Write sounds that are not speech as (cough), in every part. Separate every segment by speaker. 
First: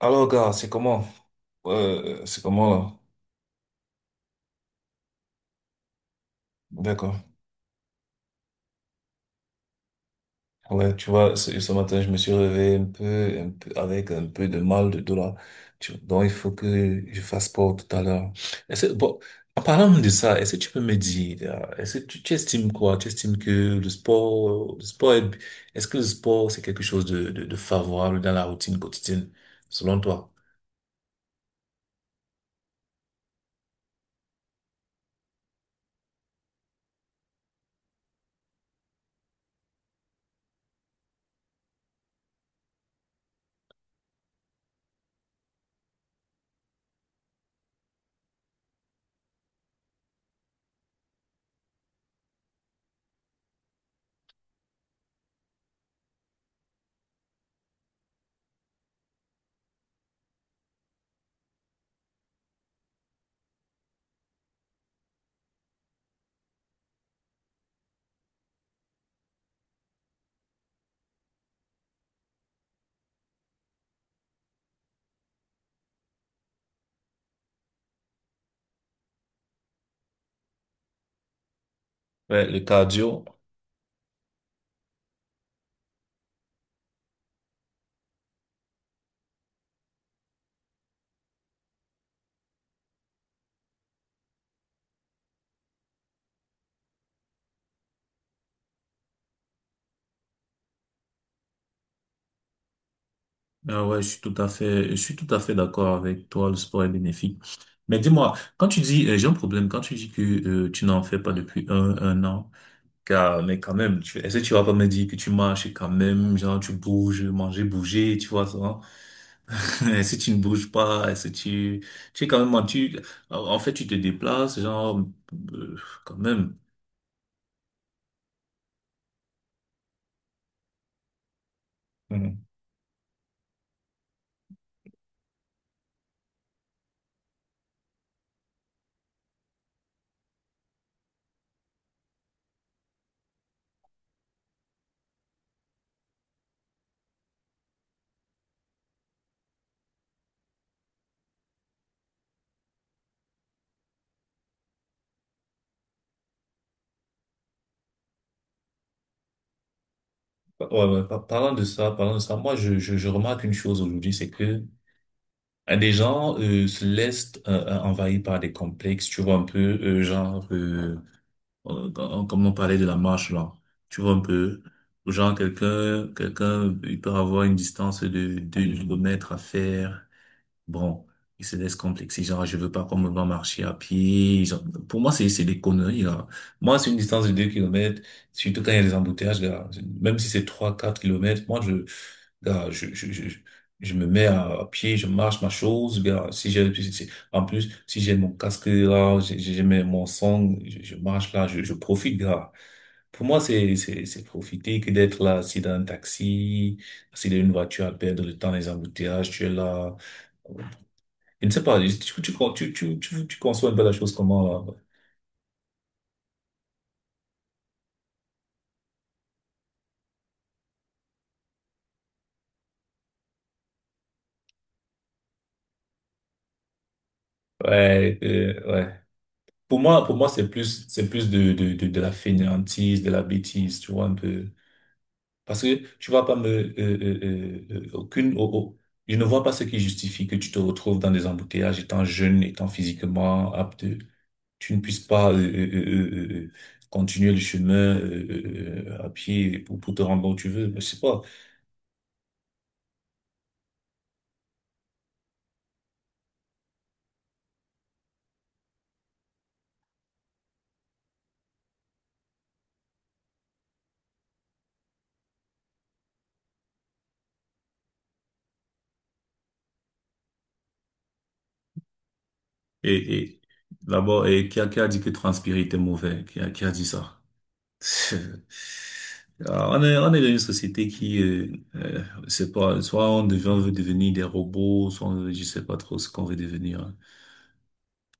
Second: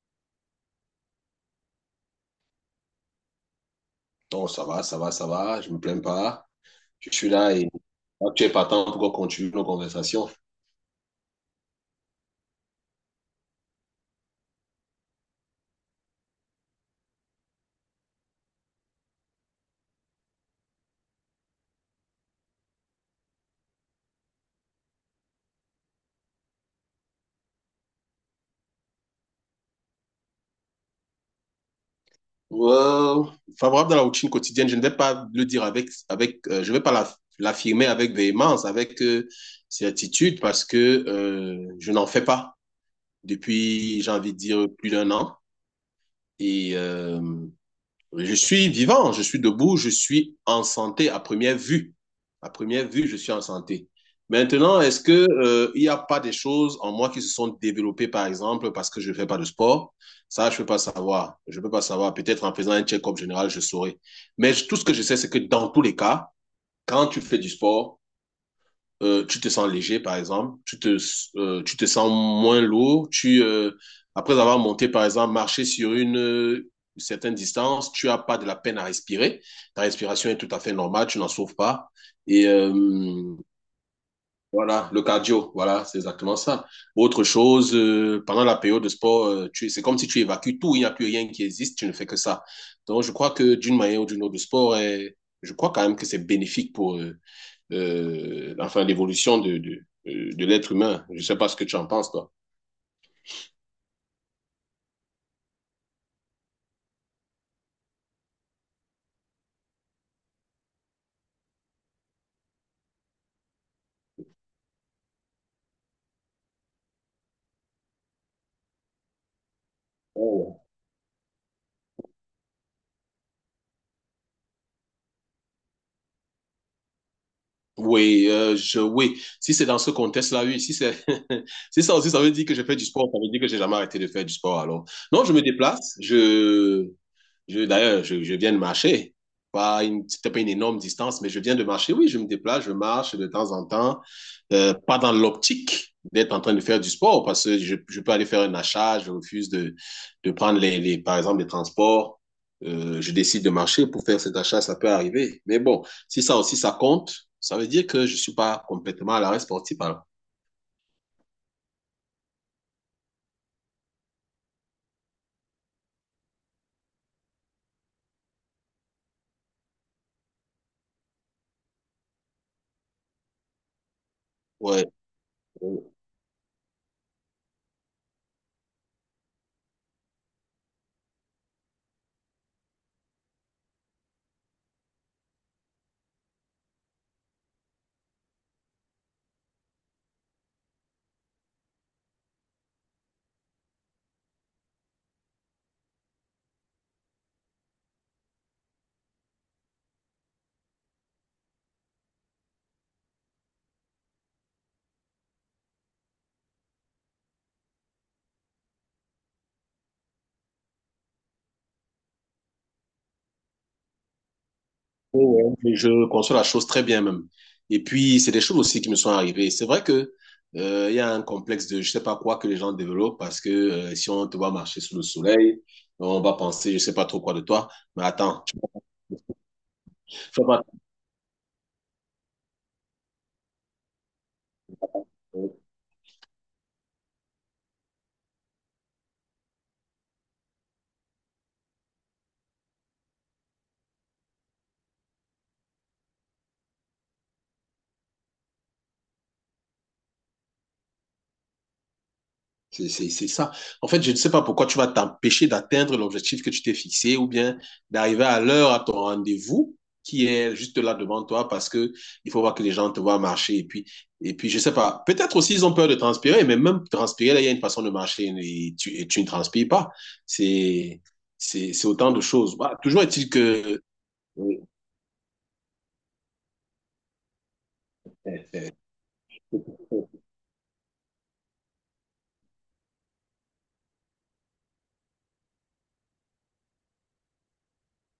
Speaker 1: Alors, gars, c'est comment? C'est comment là?
Speaker 2: Oh, ça va, ça va, ça va, je me plains pas. Je
Speaker 1: D'accord.
Speaker 2: suis là et ah, tu es partant pour qu'on continue nos conversations.
Speaker 1: Ouais, tu vois, ce matin, je me suis réveillé avec un peu de mal de dos là. Donc, il faut que je fasse sport tout à l'heure. Est-ce, bon, En parlant de ça, est-ce que tu peux me dire, là, est-ce que tu estimes quoi? Tu estimes que le sport, le sport est, est-ce que le sport, c'est quelque chose de favorable dans la routine quotidienne, selon toi?
Speaker 2: Euh, Favorable dans la routine quotidienne, je ne vais pas le dire avec je vais pas l'affirmer avec véhémence, avec certitude, parce que je n'en fais pas depuis, j'ai envie de dire, plus d'un an. Et euh, Je suis vivant, je suis debout, je suis en santé à première vue. À première vue, je suis en santé. Maintenant, est-ce que il n'y a pas des choses en moi qui se sont développées, par exemple, parce que je ne fais pas de sport. Ça, je ne peux pas savoir. Je ne peux pas savoir. Peut-être en faisant un check-up général, je saurais. Mais tout ce que je sais, c'est que dans tous les cas, quand tu fais du sport, tu te sens léger, par exemple, tu te sens moins lourd, après avoir monté, par exemple, marché sur une certaine distance, tu n'as pas de la peine à respirer, ta respiration est tout à fait normale, tu n'en souffres pas.
Speaker 1: Ouais,
Speaker 2: Et
Speaker 1: le cardio.
Speaker 2: euh, voilà, le cardio, voilà, c'est exactement ça. Autre chose, pendant la période de sport, tu, c'est comme si tu évacues tout, il n'y a plus rien qui existe, tu ne fais que ça. Donc, je crois que d'une manière ou d'une autre, le sport est, je crois quand même que c'est bénéfique pour, enfin, l'évolution de de l'être humain. Je ne sais pas ce que tu en penses, toi.
Speaker 1: Ah ouais, je suis tout à fait d'accord avec toi, le sport est bénéfique. Mais dis-moi, quand tu dis, j'ai un problème, quand tu dis que tu n'en fais pas depuis un an, car, mais quand même, est-ce que tu vas pas me dire que tu marches et quand même, genre tu bouges, manger, bouger, tu vois ça? (laughs) Est-ce que tu ne
Speaker 2: Oh.
Speaker 1: bouges pas? Est-ce que tu es quand même, en fait, tu te déplaces, genre, euh, quand même.
Speaker 2: Oui, oui. Si c'est dans ce contexte-là, oui. Si c'est, (laughs) si ça aussi, ça veut
Speaker 1: Mhm.
Speaker 2: dire que je fais du sport, ça veut dire que j'ai jamais arrêté de faire du sport. Alors, non, je me déplace. Je d'ailleurs, je viens de marcher. Pas une, c'était pas une énorme distance, mais je viens de marcher. Oui, je me déplace, je marche de temps en temps. Pas dans l'optique d'être en train de faire du sport, parce que je peux aller faire un achat, je refuse de prendre, par exemple, les transports. Je décide de marcher pour faire cet achat, ça peut arriver. Mais bon, si ça aussi, ça compte, ça veut dire que je suis pas complètement à l'arrêt sportif. Alors.
Speaker 1: Ouais, ouais, parlant de ça, moi, je remarque une chose aujourd'hui, c'est que des gens se laissent envahir par des complexes, tu vois un peu, genre, comme on parlait de la marche là, tu vois un peu,
Speaker 2: Ouais,
Speaker 1: genre
Speaker 2: ouais.
Speaker 1: quelqu'un, il peut avoir une distance de 2 km à faire, bon, il se laisse complexer, genre, je veux pas qu'on me voit marcher à pied, genre, pour moi, c'est des conneries, là. Moi, c'est une distance de 2 km, surtout quand il y a des embouteillages, là, même si c'est 3 4 km, gars, je me mets à pied, je marche ma chose. Gars, si j'ai, si- si- en plus, si j'ai mon casque là, mon son, je marche là, je profite, gars. Pour moi, c'est profiter que d'être là, assis dans un taxi, assis dans une voiture à perdre le temps, les embouteillages, tu es là. Je ne sais pas, tu conçois un peu la chose comment là?
Speaker 2: Ouais, ouais, je conçois la chose très bien même. Et puis, c'est des choses aussi qui me sont arrivées. C'est vrai que il y a un complexe de je sais pas quoi que les gens développent parce que si on te voit marcher sous le soleil, on va penser je sais pas trop quoi de toi. Mais
Speaker 1: Ouais,
Speaker 2: attends,
Speaker 1: ouais. Pour moi, pour
Speaker 2: tu
Speaker 1: moi,
Speaker 2: fais pas.
Speaker 1: c'est plus de la fainéantise, de la bêtise, tu vois, un peu. Parce que tu vas pas me, aucune, oh, oh, je ne vois pas ce qui justifie que tu te retrouves dans des embouteillages étant jeune, étant physiquement apte, tu ne puisses pas continuer le chemin à pied pour te rendre bon où tu veux. Mais je sais pas.
Speaker 2: C'est c'est ça. En fait, je ne sais pas pourquoi tu vas t'empêcher d'atteindre l'objectif que tu t'es fixé ou bien d'arriver à l'heure à ton rendez-vous qui est juste là devant toi, parce que il faut voir que les gens te voient marcher, et puis je ne sais pas, peut-être aussi ils ont peur de transpirer, mais même transpirer là, il y a une façon de marcher et et tu ne transpires pas. C'est c'est autant de choses, bah, toujours
Speaker 1: Et,
Speaker 2: est-il
Speaker 1: et
Speaker 2: que
Speaker 1: d'abord, et
Speaker 2: oui.
Speaker 1: qui a dit que transpirer était mauvais? Qui a dit ça? (laughs)
Speaker 2: (laughs)
Speaker 1: Ah, on est dans une société qui, c'est pas, soit on devient, on veut devenir des robots, je sais pas trop ce qu'on veut devenir.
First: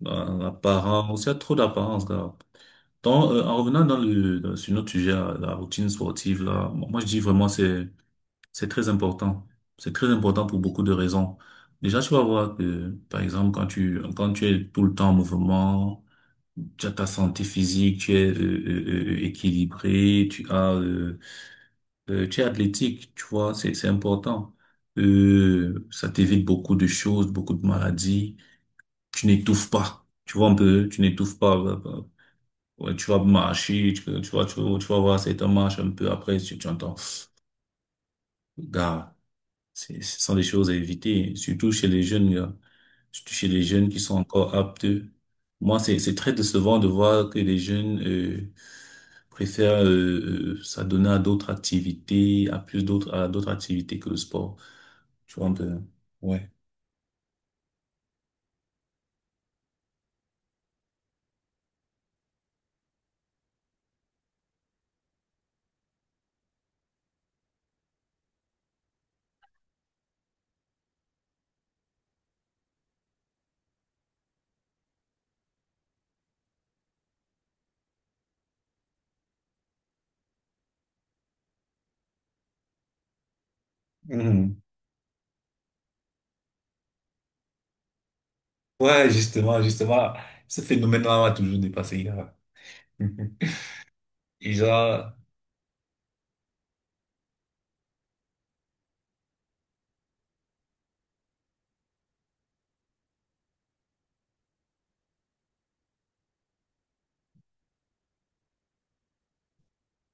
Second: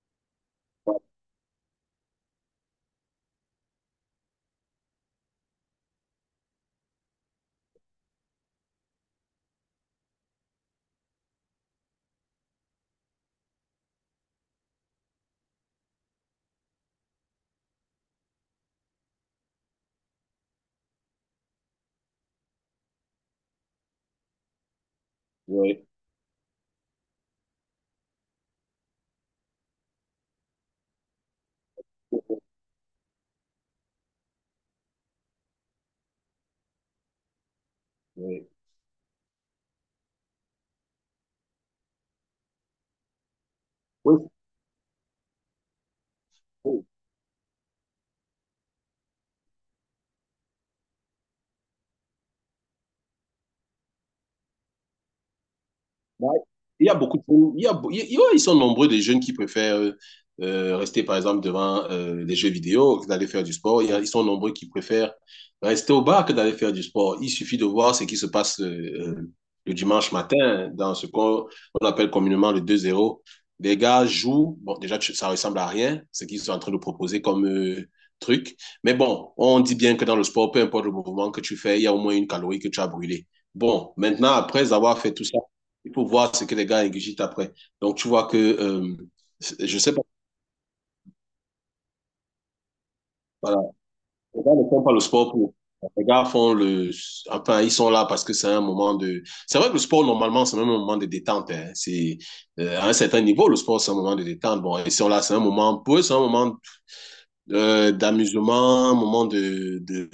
Speaker 1: Dans l'apparence, il y a trop d'apparence là. Donc, en revenant sur notre sujet, là, la routine sportive là, moi, je dis vraiment c'est c'est très important. c'est très important pour beaucoup de raisons. Déjà, tu vas voir que, par exemple, quand tu es tout le temps en mouvement, tu as ta santé physique, tu es équilibré, tu as tu es athlétique, tu vois, c'est important.
Speaker 2: Oui.
Speaker 1: Ça t'évite beaucoup de choses, beaucoup de maladies. Tu n'étouffes pas. Tu vois un peu, tu n'étouffes pas.
Speaker 2: Oui.
Speaker 1: Ouais, tu vas marcher, tu vas voir certains marches un peu après, tu entends. Gars, ce sont des choses à éviter, surtout chez les jeunes, gars. Surtout chez les jeunes qui sont encore aptes. Moi, c'est très décevant
Speaker 2: Oui.
Speaker 1: de voir que les jeunes préfèrent s'adonner à d'autres activités, à d'autres activités que le sport. Tu vois un peu,
Speaker 2: Ouais.
Speaker 1: ouais.
Speaker 2: Il y a beaucoup de... il y ouais, ils sont nombreux des jeunes qui préfèrent rester, par exemple, devant les jeux vidéo que d'aller faire du sport. Ils sont nombreux qui préfèrent rester au bar que d'aller faire du sport. Il suffit de voir ce qui se passe le dimanche matin dans ce qu'on on appelle communément le deux zéro. Les gars jouent, bon, déjà, tu- ça ressemble à rien, ce qu'ils sont en train de proposer comme truc. Mais bon, on dit bien que dans le sport, peu importe le mouvement que tu fais, il y a au moins une calorie que tu as brûlée. Bon, maintenant,
Speaker 1: Mhm.
Speaker 2: après avoir fait tout ça, il faut voir ce que les gars ingurgitent après. Donc, tu vois que,
Speaker 1: Ouais, justement,
Speaker 2: je sais pas,
Speaker 1: justement, ce phénomène-là m'a toujours dépassé, gars. (laughs)
Speaker 2: voilà, les
Speaker 1: Et
Speaker 2: gars ne font pas le
Speaker 1: genre,
Speaker 2: sport pour. Les gars font le. Enfin, ils sont là parce que c'est un moment de. C'est vrai que le sport, normalement, c'est même un moment de détente, hein. C'est, à un certain niveau, le sport, c'est un moment de détente. Bon, ils sont là, c'est un moment. Pour eux, c'est un moment d'amusement, un moment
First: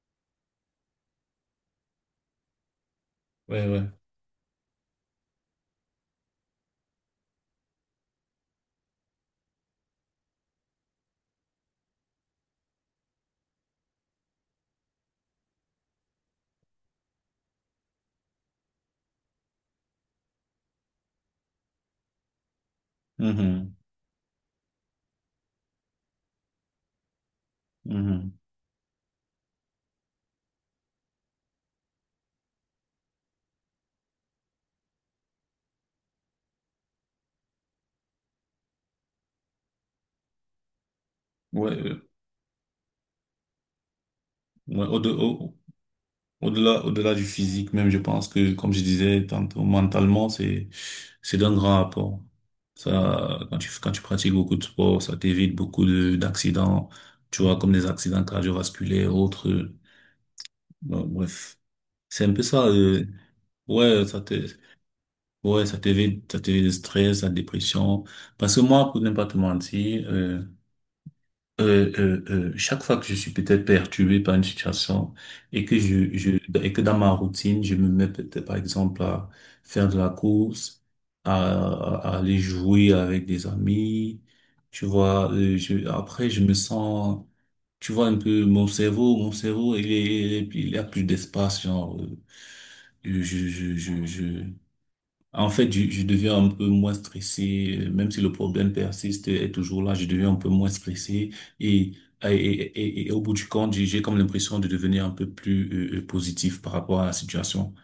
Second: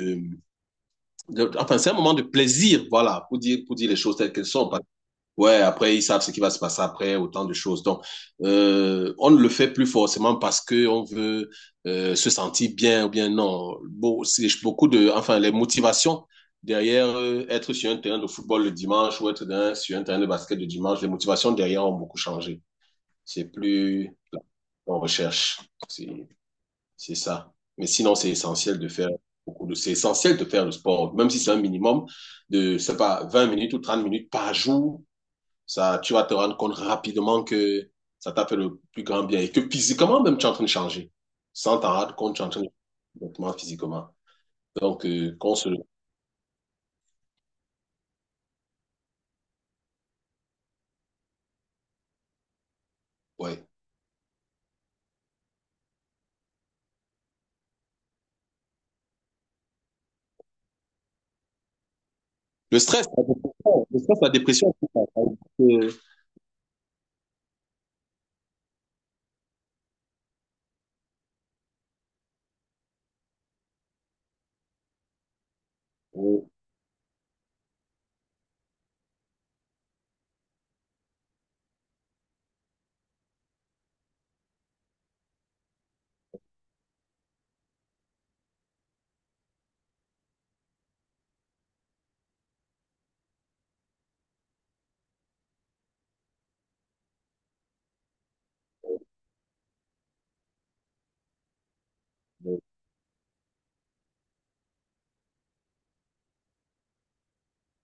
Speaker 2: de- enfin, c'est un moment de plaisir, voilà,
Speaker 1: ouais,
Speaker 2: pour
Speaker 1: ouais.
Speaker 2: dire les choses telles qu'elles sont. Ouais, après, ils savent ce qui va se passer après, autant de choses. Donc, on ne le fait plus forcément parce que on veut se sentir bien ou bien non. Bon, c'est beaucoup de, enfin, les motivations derrière être sur un terrain de football le dimanche ou être dans- sur un terrain de basket le dimanche, les motivations derrière ont beaucoup changé. C'est
Speaker 1: Mhm.
Speaker 2: plus on recherche, c'est c'est ça. Mais sinon, c'est
Speaker 1: Mhm.
Speaker 2: essentiel de faire beaucoup de, c'est essentiel de faire le sport, même si c'est un minimum de, je sais pas, 20 minutes ou 30 minutes par jour. Ça, tu vas te rendre compte rapidement que ça t'a fait le plus grand bien et que physiquement même tu es en train de changer.
Speaker 1: Ouais,
Speaker 2: Sans t'en rendre compte, tu es en train de changer complètement physiquement.
Speaker 1: ouais,
Speaker 2: Donc, qu'on se...
Speaker 1: au-delà du physique, même, je pense que, comme je disais tantôt, mentalement, c'est d'un grand apport. Ça, quand
Speaker 2: ouais.
Speaker 1: tu, quand tu pratiques beaucoup de sport, ça t'évite d'accidents, tu vois, comme des accidents cardiovasculaires, autres. Bon, bref. C'est un peu ça,
Speaker 2: Le stress, la dépression, le
Speaker 1: ouais,
Speaker 2: stress, la dépression, c'est ça.
Speaker 1: ouais, ça
Speaker 2: Euh,
Speaker 1: t'évite, ça t'évite le stress, la dépression. Parce que moi, pour ne pas te mentir, euh, euh, chaque fois que je suis peut-être perturbé par une situation et que je et que dans ma routine, je me mets peut-être par exemple à faire de la course, à, à aller jouer avec des amis, tu vois, après je me sens, tu vois un peu mon cerveau il a plus d'espace, genre je, je, je, je, en fait, je deviens un peu moins stressé, même si le problème persiste, est toujours là, je deviens un peu moins stressé et, et,
Speaker 2: euh,
Speaker 1: et, et- et au bout du compte, j'ai comme l'impression de devenir un peu plus positif par rapport à la situation.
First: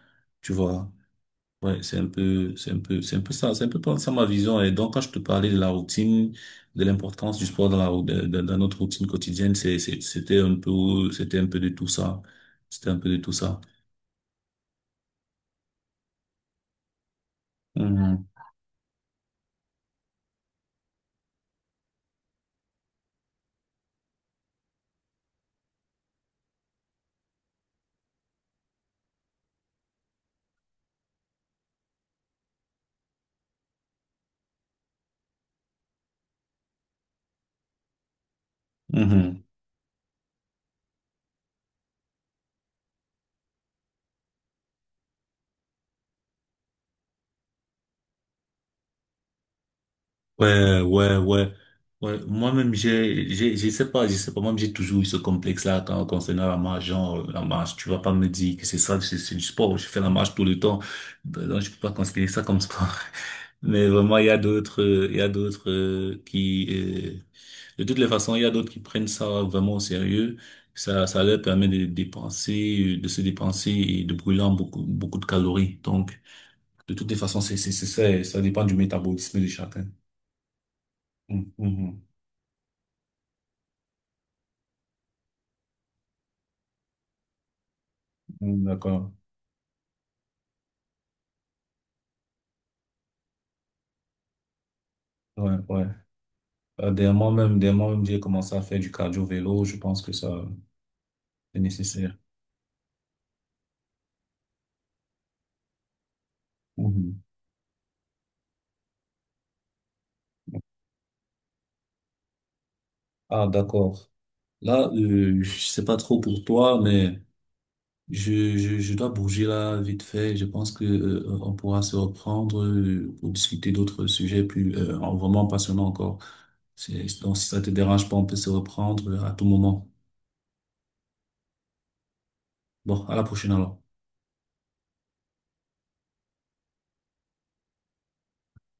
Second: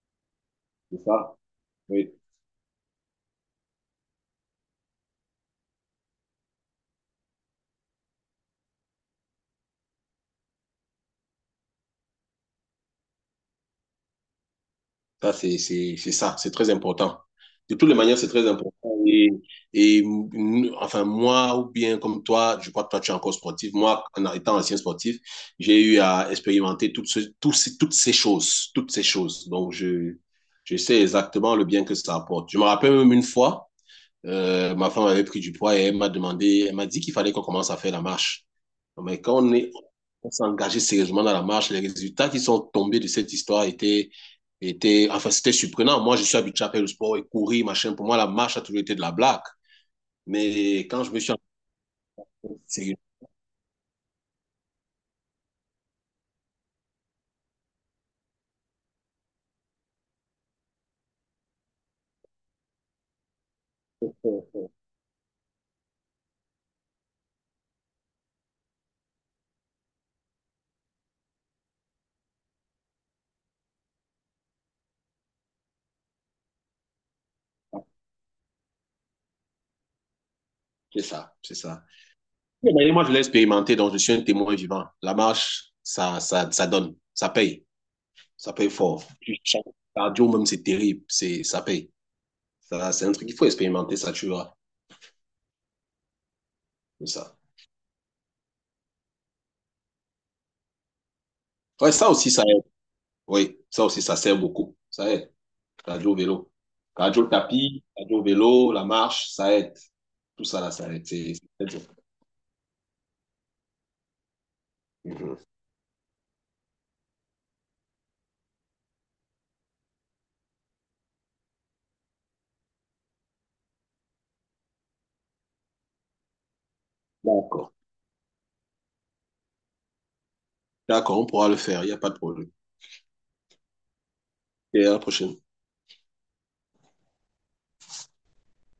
Speaker 1: Tu vois?
Speaker 2: c'est ça.
Speaker 1: Ouais,
Speaker 2: Oui.
Speaker 1: c'est un peu ça, c'est un peu pas ça ma vision. Et donc, quand je te parlais de la routine, de l'importance du sport dans la, rou- dans, dans- dans notre routine quotidienne, c'était un peu de tout ça. C'était un peu de tout ça.
Speaker 2: Ça, c'est c'est ça, c'est très important. De toutes les manières,
Speaker 1: Mhm.
Speaker 2: c'est très important. Et, et enfin, moi, ou bien comme toi, je crois que toi, tu es encore sportif. Moi, en étant ancien sportif, j'ai eu à expérimenter toutes, tous toutes ces choses, toutes ces choses. Donc, je sais exactement le bien que ça apporte. Je me rappelle même une fois, ma femme avait pris du poids et elle m'a demandé, elle m'a dit qu'il fallait qu'on commence à faire la marche. Mais
Speaker 1: Mhm.
Speaker 2: on s'est engagé sérieusement dans la marche, les résultats qui sont tombés de cette histoire étaient, étaient, enfin, c'était surprenant. Moi, je suis habitué à faire le sport et courir, machin. Pour moi, la marche a toujours été de la blague. Mais
Speaker 1: Ouais,
Speaker 2: quand je
Speaker 1: ouais,
Speaker 2: me suis
Speaker 1: ouais. Ouais,
Speaker 2: engagé
Speaker 1: moi-même,
Speaker 2: sérieusement,
Speaker 1: je sais pas, moi-même, j'ai toujours eu ce complexe-là concernant la marche, genre, la marche, tu vas pas me dire que c'est ça, c'est du sport, je fais la marche tout le temps, donc je peux pas considérer ça comme sport. (laughs) Mais vraiment, il y a d'autres, il y a d'autres de toutes les façons, il y a d'autres qui prennent ça vraiment au sérieux, ça leur permet de dépenser, de se dépenser et de brûler en beaucoup, beaucoup de calories. Donc, de toutes les façons, c'est ça, et ça dépend du métabolisme de chacun.
Speaker 2: c'est ça, c'est ça.
Speaker 1: Mhm.
Speaker 2: Et d'ailleurs, moi, je l'ai expérimenté, donc je suis un témoin vivant. La marche, ça donne, ça
Speaker 1: Mm,
Speaker 2: paye fort.
Speaker 1: d'accord.
Speaker 2: Cardio, même, c'est terrible, c'est, ça paye. Ça, c'est un truc qu'il faut expérimenter, ça tu verras.
Speaker 1: Ouais, ouais.
Speaker 2: Comme
Speaker 1: Dernièrement
Speaker 2: ça.
Speaker 1: même, j'ai commencé à faire du cardio-vélo. Je pense que ça, c'est
Speaker 2: Ouais, ça
Speaker 1: nécessaire.
Speaker 2: aussi, ça aide. Oui, ça aussi, ça sert beaucoup. Ça aide. Cardio, vélo.
Speaker 1: Mhm.
Speaker 2: Cardio, le tapis, cardio, vélo, la marche, ça aide. Tout ça, là, ça aide. C'est très bien.
Speaker 1: Ah, d'accord. Là,
Speaker 2: Mhm.
Speaker 1: je sais pas trop pour toi, mais je dois bouger là vite fait. Je pense que, on pourra se reprendre pour discuter d'autres sujets plus, vraiment passionnants encore. Donc, si ça
Speaker 2: D'accord.
Speaker 1: te dérange pas, on peut se reprendre à tout moment.
Speaker 2: D'accord, on pourra le faire. Il n'y a pas de problème.
Speaker 1: Bon, à la prochaine alors.
Speaker 2: Et à la prochaine.